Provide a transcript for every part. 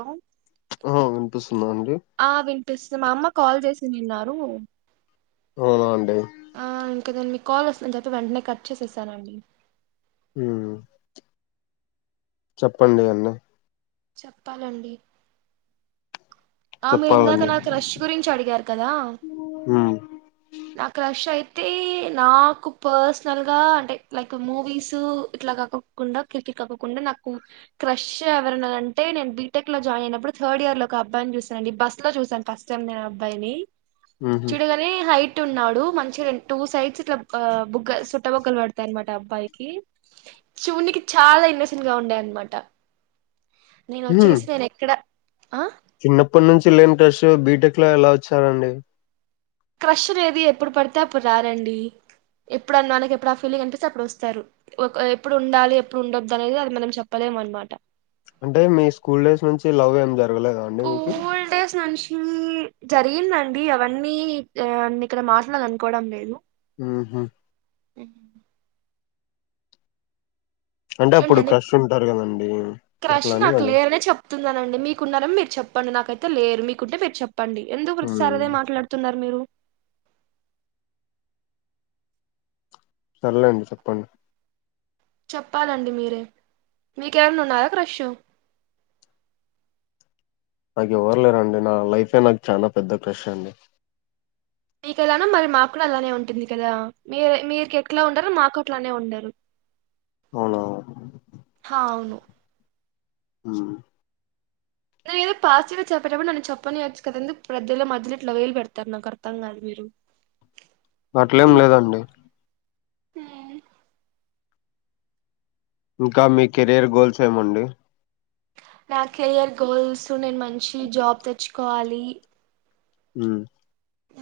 ఆ ఆ వినిపిస్ ఆ వినిపిస్త మా అమ్మ కాల్ చేసినిన్నారు. అవునా అండి? ఇంక నేను మీ కాల్ వస్తుంది అని చెప్పి, వెంటనే కట్ చేసేసానండి. మ్ చెప్పండి అదన్న చెప్పాలండి. ఆ మీరు ఇందాక చెప్పాలండి నా క్రష్ గురించి అడిగారు కదా! ఉమ్ నా క్రష్ అయి నాకు పర్సనల్ గా అంటే లైక్ మూవీస్ ఇట్లా కాకోకుండా, క్రికె కాకోకుండా, నాకు క్రష్ ఎవరనదంటె నేను బీటెక్ లో జాయిన్ అయినప్పుడు, థర్డ్ ఇయర్ లో ఒక అబ్బాయిని చూస్ బస్ లో చూసాను ఫస్ట్ టై నేను అబ్బాయిని, ఉహు చూడగానే హైట్ ట్ ఉన్నాడు. మంచిగ టూ సైడ్స్ ఇట్లా బుగ్గ, సోట్ట బుగ్గలు పడతాయి అనమాట అబ్బాయికి. చూడ్ నీకే చాల ఇన్నోసెంట్ గా ఉండే అన్నమాట. ఉమ్ నేనొచ్చేసి నేను ఎక్కడ, ఆ చిన్నప్పటి నుంచి లేని క్రష్ బీటెక్ లో ఎలా వచ్చారండి? క్రష్ అనేది ఎప్పుడు పడితే అప్పుడు రారండి ఎప్పుడనానికి ఎప్పుడు ఆ ఫీలింగ్ అనిపిస్తే అప్పుడు వస్తారు. ఒక ఎప్పుడు ఉండాలి, ఎప్పుడు ఉండొద్దు అనేది, అది మనం చెప్పలేం. మనమాట. అంటే, మీ స్కూల్ డేస్ నుంచి లవ్ ఏం జర స్కూల్ డేస్ నుంచి, జరిగిందండి. అవన్నీ ఇక్కడ మాట్లాడ్ అనుకోవడం లేదు. మ్ హు మ్ అంటే అప్పుడు ఏంటండి? క్రష్ ఉంటారు కదండి క్రష్ అట్లా అని నాకు అడు లేరని చెప్తున్నానండి. మీకున్నార మీరు చెప్ ప్పండి నాకైతే లేరు. మీకుంటే, మీరు చెప్పండి. ఎందుకు ఉమ్ ప్రతిసారి అదే మాట్లాడుతున్నారు మీరు? సర్లేండి చెప్పండి. చెప్పాలండి మీరే. మీకు ఏవన్న ఉన్నాయ క్రష్? నాకు ఎవ్వరు లేరండి. నా లైఫే నాకు చాల పెద్ద క్రెష్ అండి. మీకెలానో మరి మాక్కూడ అలానే ఉంటుంది కదా! మీరు మీకెట్ల ఉండరో, మాక్కూడా అట్లనే ఉండరు. అవునా హ అవును. మ్ నేనేదో పాజిటివ్ గా చెప్పేటప్పుడు నన్ను చెప్పనియచ్చు కదా! ఎందుకు మధ్యలో, మధ్యలో ఇట్లా వేలు పెడతారు నాకు అర్తం కాదు మీరు. అట్లేం లేదండి. మ్ ఇంకా మీ కెరీయర్ గోల్స్ ఏమండి? నా కెరియర్ గోల్స్ నేను మంచి జాబ్ తెచ్చుకోవాలి మ్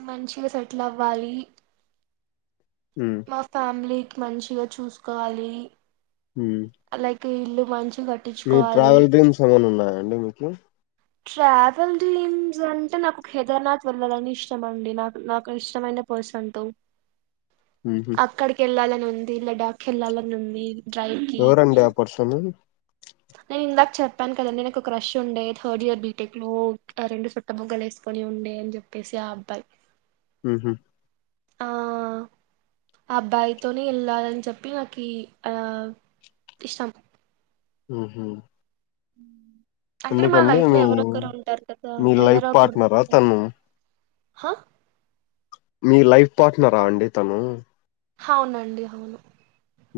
మంచిగా సెటిల్ అవ్వాలి ఉమ్ మా ఫ్యామిలీకి మంచిగా చూసుకోవాలి మ్ లైక్ ఇల్లు మంచి మీ ట్రావెల్ డ్రీమ్స్ ఏమైనా ఉన్నాయా అండి మీకు ట్రావెల్ డ్రిమ్స్ అంటే నాకు కేదర్నాథ్ వెళ్ళాలని ఇష్టమ అండి నాకు నాకు ఇష్టమైన పసంతం ఉహు అక్కడకి ఎల్లల ఉంది లడాక్ ఎల్లల నొంది ఎరండి ఆ పర్సను నేను ఇందాక చెప్పాను కదండి నాకు ఒక క్రష్ ఉండే థర్డ్ ఇయర్ బీటెక్ లో రెండు చుట్ట బుగ్గలు వేసు కొని ఉండే అని చెప్పేసి ఆ అబ్బాయి మ్ హు ఆ ఆ అబ్బాయితోనే వెళ్ళాలని చెప్పి నాకు ఆ ఇష్టం మ్ హు హ అంటే మా లైఫ్ లో ఎవరొ ఒకరు ఉంటారు కదా మీ లైఫ్ ఎవరొ ఒకరు పార్ట్నరా ఉంటారు తను హా మీ లైఫ్ పార్ట్నరా అండి తను అవునండి అవును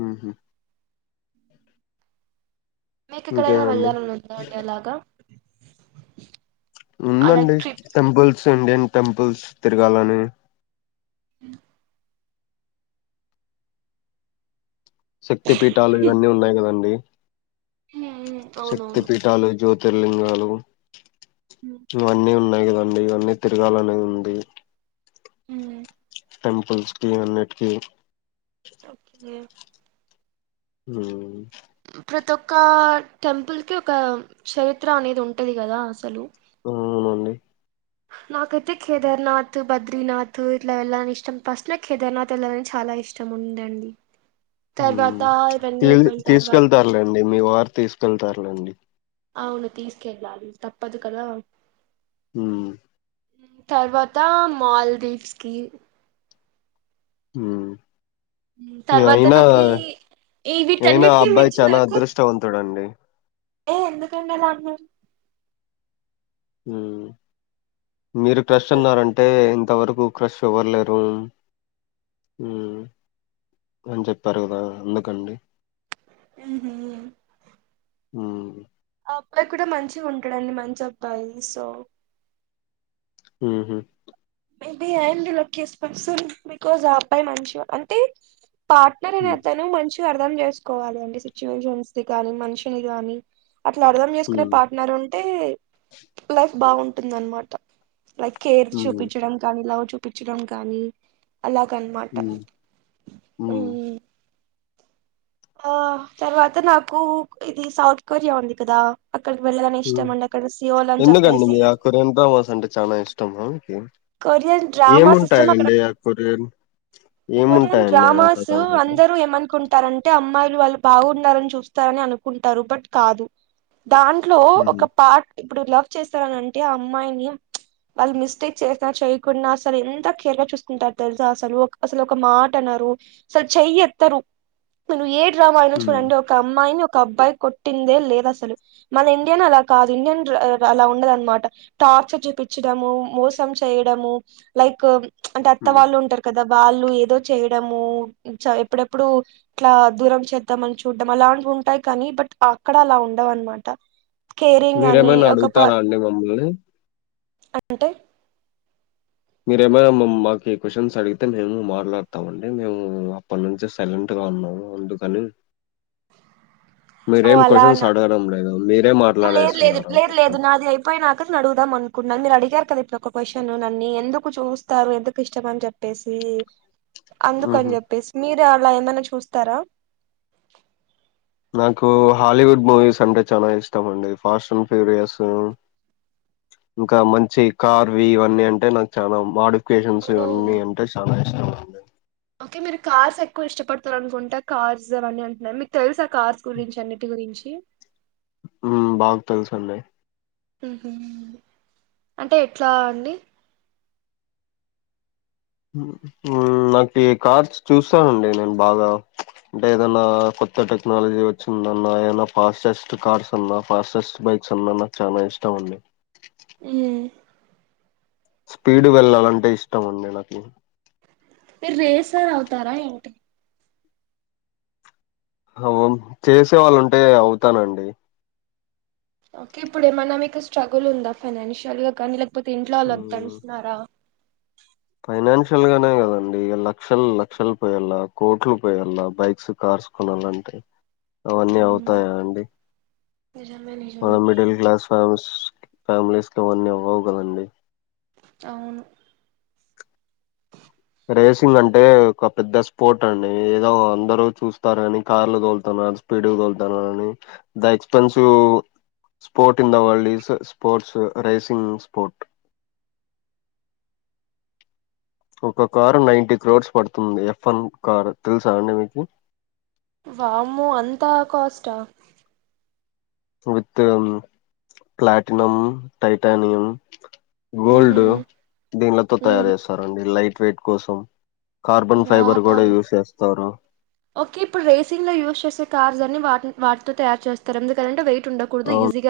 మ్ హు మీకు ఎక్కడికైనా ఇంకేమండి వెళ్లాలని ఉందా అలాగా అలా ఉందండి ట్రిప్స్ టెంపుల్స్ ఇండియన్ టెంపుల్స్ తిరగాలని హ శక్తి పీఠాలు ఇవన్నీ ఉన్నాయి కదండి శక్తి అవునవును పీఠాలు జ్యోతిర్లింగాలు ఇవన్నీ ఉన్నాయి కదండడి ఇవన్నీ తిరగాలనే ఉంది మ్ టెంపుల్స్ కి అన్నింటికీ ఓకే మ్ ప్రతి ఒక్క టెంపుల్కి ఒక చరిత్ర అనేది ఉంటది కదా అసలు అ అవునండి నాకైతే కేదార్నాథ్ బద్రీనాథ్ ఇట్లా వెళ్ళని ఇష్టం ఫస్ట్ లో కేదార్నాథ్ వెళ్లా చాలా చాలా ఇష్టం ఉందండి తర్వాత మ్ ఇవన్నీ అయిపోయిన తర్వాత తీసుకెళ్తారులేండి మీ వారు తీసుకెళ్తారులేండి అవును తీసుకెళ్ళాలి తప్పదు కదా మ్ తర్వాత మాల్దీవ్స్ కి మ్ మీ తర్వాత ఆయన నాకి ఈ అయినా వీటన్నిటికీ అబ్బాయి మించి చనా నాకు అదృష్టవంతుడుండి ఏ ఎందుకండీ అలా అంటున్నారు మీరు క్రస్ అన్నారంటే ఇంతవరకు క్రష్ ఎవర్లేరు మ్ అని చెప్పారు కదా అందుకండి మ్ హు మ్ అబ్బాయికి కూడా మంచిగా ఉంటాడండి మంచి అబ్బాయి సో. ఉహు మెయింటి అండ్ లోకేస్ట్ పర్సన్ బికాజ్ ఆ అబ్బాయి మంచివ అంటే పార్ట్నర్ అనే హ్మ్ అతను మంచిగా అర్థం చేసుకోవాలి అండి సిచ్యువేషన్స్ గాని మనిషిని గాని. అట్లా అర్ధం చేసుకునే హ్మ్ పార్ట్నర్ ఉంటే లైఫ్ బాగుంటుందనమాట. లైక్ కేర్ హ్మ్ చూపించడం కానీ లవ్ చూపించడం కానీ అలా గనమాట హ్మ్ ఉ హ్మ్ ఆ తర్వాత నాకు ఇది సౌత్ కొరియా ఉంది కదా అక్కడికి వెళ్ళాలని ఉ ఇష్టం అండి అక్కడ సియోల్ అని ఎందుకండి చెప్పేసి మీ ఆ కొరియన్ డ్రామ్స్ అంటే చానా ఇష్టమా మీకి. కొరియన్ డ్రామస్ ఇస్టమ్ అక్కడ ఏముంటాయండి ఆ కొరియన్ కొరియన్ ఏముంటాయండి అంతగా డ్రామాసు అందులో అందరు ఏమనుకున్ తారంటే అమ్మాయిలు వాళ్ళు బాగున్నారని చూస్తారని అనుకుంటారు బట్ కాదు. దాంట్లో హ్మ్ ఒక పట్ ఇప్పుడు లవ్ చేస్తారనింటే ఆ అమ్మాయిని చ్ వాళ్ళు మిస్టేక్ చేసినా చేయకున్నా అసలు ఎంత కేర్ గా చూసుకుంటారు తెలుసా, అసలు అసలు ఒక మాట అన్నారు అసల్ చ్ చెయి ఎత్తరు నువ్వు ఏ డ్రామా ఐనా హ్మ్ చూడండి ఒక అమ్మాయిని ఒక్ క అబ్బాయి కొట్టిందే లేదు అసలు, మన ఇండియన్ అలా కాదు ఇండియన్ డ్రా అ అలా ఉండదనమాట. ట టార్చర్ చూపించడము మోసం చేయడము లైక్ చ్ అంటే అత్త హ్మ్ వాళ్ళు ఉంటారు కదా. వాళ్ళు ఏదో చేయడము చ ఎప్పుడెప్పుడు ఇట్లా దూరం చేద్దామని చూడ్డం అలా ఉంటాయి కానీ బట్ అక్కడ అలా ఉండవు అనమాట. కేరింగ్ గాని మీరేమైనా ఒక ప అడుగుతారా అండి మమ్మల్ని? అంటే మీరేమైనా మ్ మ మాకి క్వశ్చన్స్ అడిగితే మేము మాట్లాడతామండి, మేము అప్పటి నుంచి సైలెంట్గా గా ఉన్నామ్ అందుకని ఓ మీరేమ్ అలా క్వశ్చన్స్ అన- అడగడం లేదు మీరే లేదు లేదు మాట్లాడేస్తున్నరు లేదు మొత్తం. లేదు నాది అయిపోయినాక నేను అడుగుదాం అనుకున్నాన్ మీరు అడిగార్ కదా ఇప్పుడు ఒక క్వశ్చన్ నన్నీ ఎందుకు చూస్తారు ఎందుకు ఇష్టం అని చెప్పేసి. అందుకు ఆహా! అని చెప్పేసి మీరు అలా ఏమన్నా చూస్తారా. నాకు హాలీవుడ్ మూవీస్ అంటే చాలా ఇష్టం అండి ఫాస్టండ్ ఫ్యూరియసు ఇంకా మంచి కార్వి ఇవన్నీ అంటే నాకు చాలా మాడ్ లొకేషన్స్ ఓ ఇవన్నీ అంటే చాలా ఇష్టము ఓకే మీరు కార్స్ ఎక్కువ ఇష్టపడతారు అనుకుంటా కార్స్ అవన్నీ అంటున్నారు, మీకు తెలుసు ఆ కార్స్ గురించి అన్నిటి గురిన్ రించి ఉ బాగా తెలుసండి ఉహు అంటే ఎట్లా అండి ఉ ఉ నాకు కార్స్ చూస్తానండి నేను బాగా అంటే ఏదన్నా కొత్త టెక్నాలజీ వచ్చిందన్న ఏన్నా ఫాస్టెస్ట్ కార్స్ అన్నా ఫాస్టెస్ట్ బై ఫిక్స్చన్న నాకు చానా ఇష్టం అండి ఉ స్పీడు వెళ్లాలంటే ఇష్టం అండి నాకు మీరు రేసర్ అవుతారా ఏంటి అవొమ్ చేసే వాళ్ళు ఉంటే అవుతానండి ఓకే ఇప్పుడు ఏమన్నా మీకు స్ట్రగులు ఉందా ఫైనాన్షియల్ గాని లైక్ కాకపోతే ఇంట్లో వాళ్ళు ఉమ్, వద్దనుంటున్నారా ఫైనాన్షియల్ గానే కదండి ఇ లక్షలు లక్షలు పోయేలా కోట్లు పోయేల్లా బైక్స్ కార్స్ కొనాలన్ నంటే అవన్నీ మ్, అవుతాయా అండి నిజమే మన నిజమే మిడిల్ క్లాస్ ఫ్యామిలీస్ ఫ్యామిలీస్కి ఇవన్నీ అవ్వవు కదండి. అవును రేసింగ్ అంటే ఒక పెద్ద స్పోట్ అండి ఏదో అందరు చూస్తారు కాని కార్లు కొంటాన్నారు. స్పీ స్పీడుగా తోలుతున్నాడని the expensive sport in the world is స్ స్పపోర్ట్స్ రేసింగ్ స్పోర్టు. [inaudible] ఒక కారు నైన్టీ క్రోడ్స్ పడుతుంది ఎఫ్ఎన్ కారు తెలుసా అండి మీకు వాము అంతా కాష్టా విత్ ప్లాటినమ్ టైటనియంయం మ్హూ. గోల్డ్ దీనిలతో మ్హూ. తయారు చేస్తారండి లైట్ వెయిట్ కోసం కార్బన్ వా ఫైబర్ కూడా యూస్ చేస్తారు ఓకే ఇప్పుడు రేసింగ్ లో యూస్ చేసే కార్ వాటి వాటితో తయారు చేస్తారు ఎందుకంటే వెయిట్ ఉండకూడదు ఆ ఈజీగా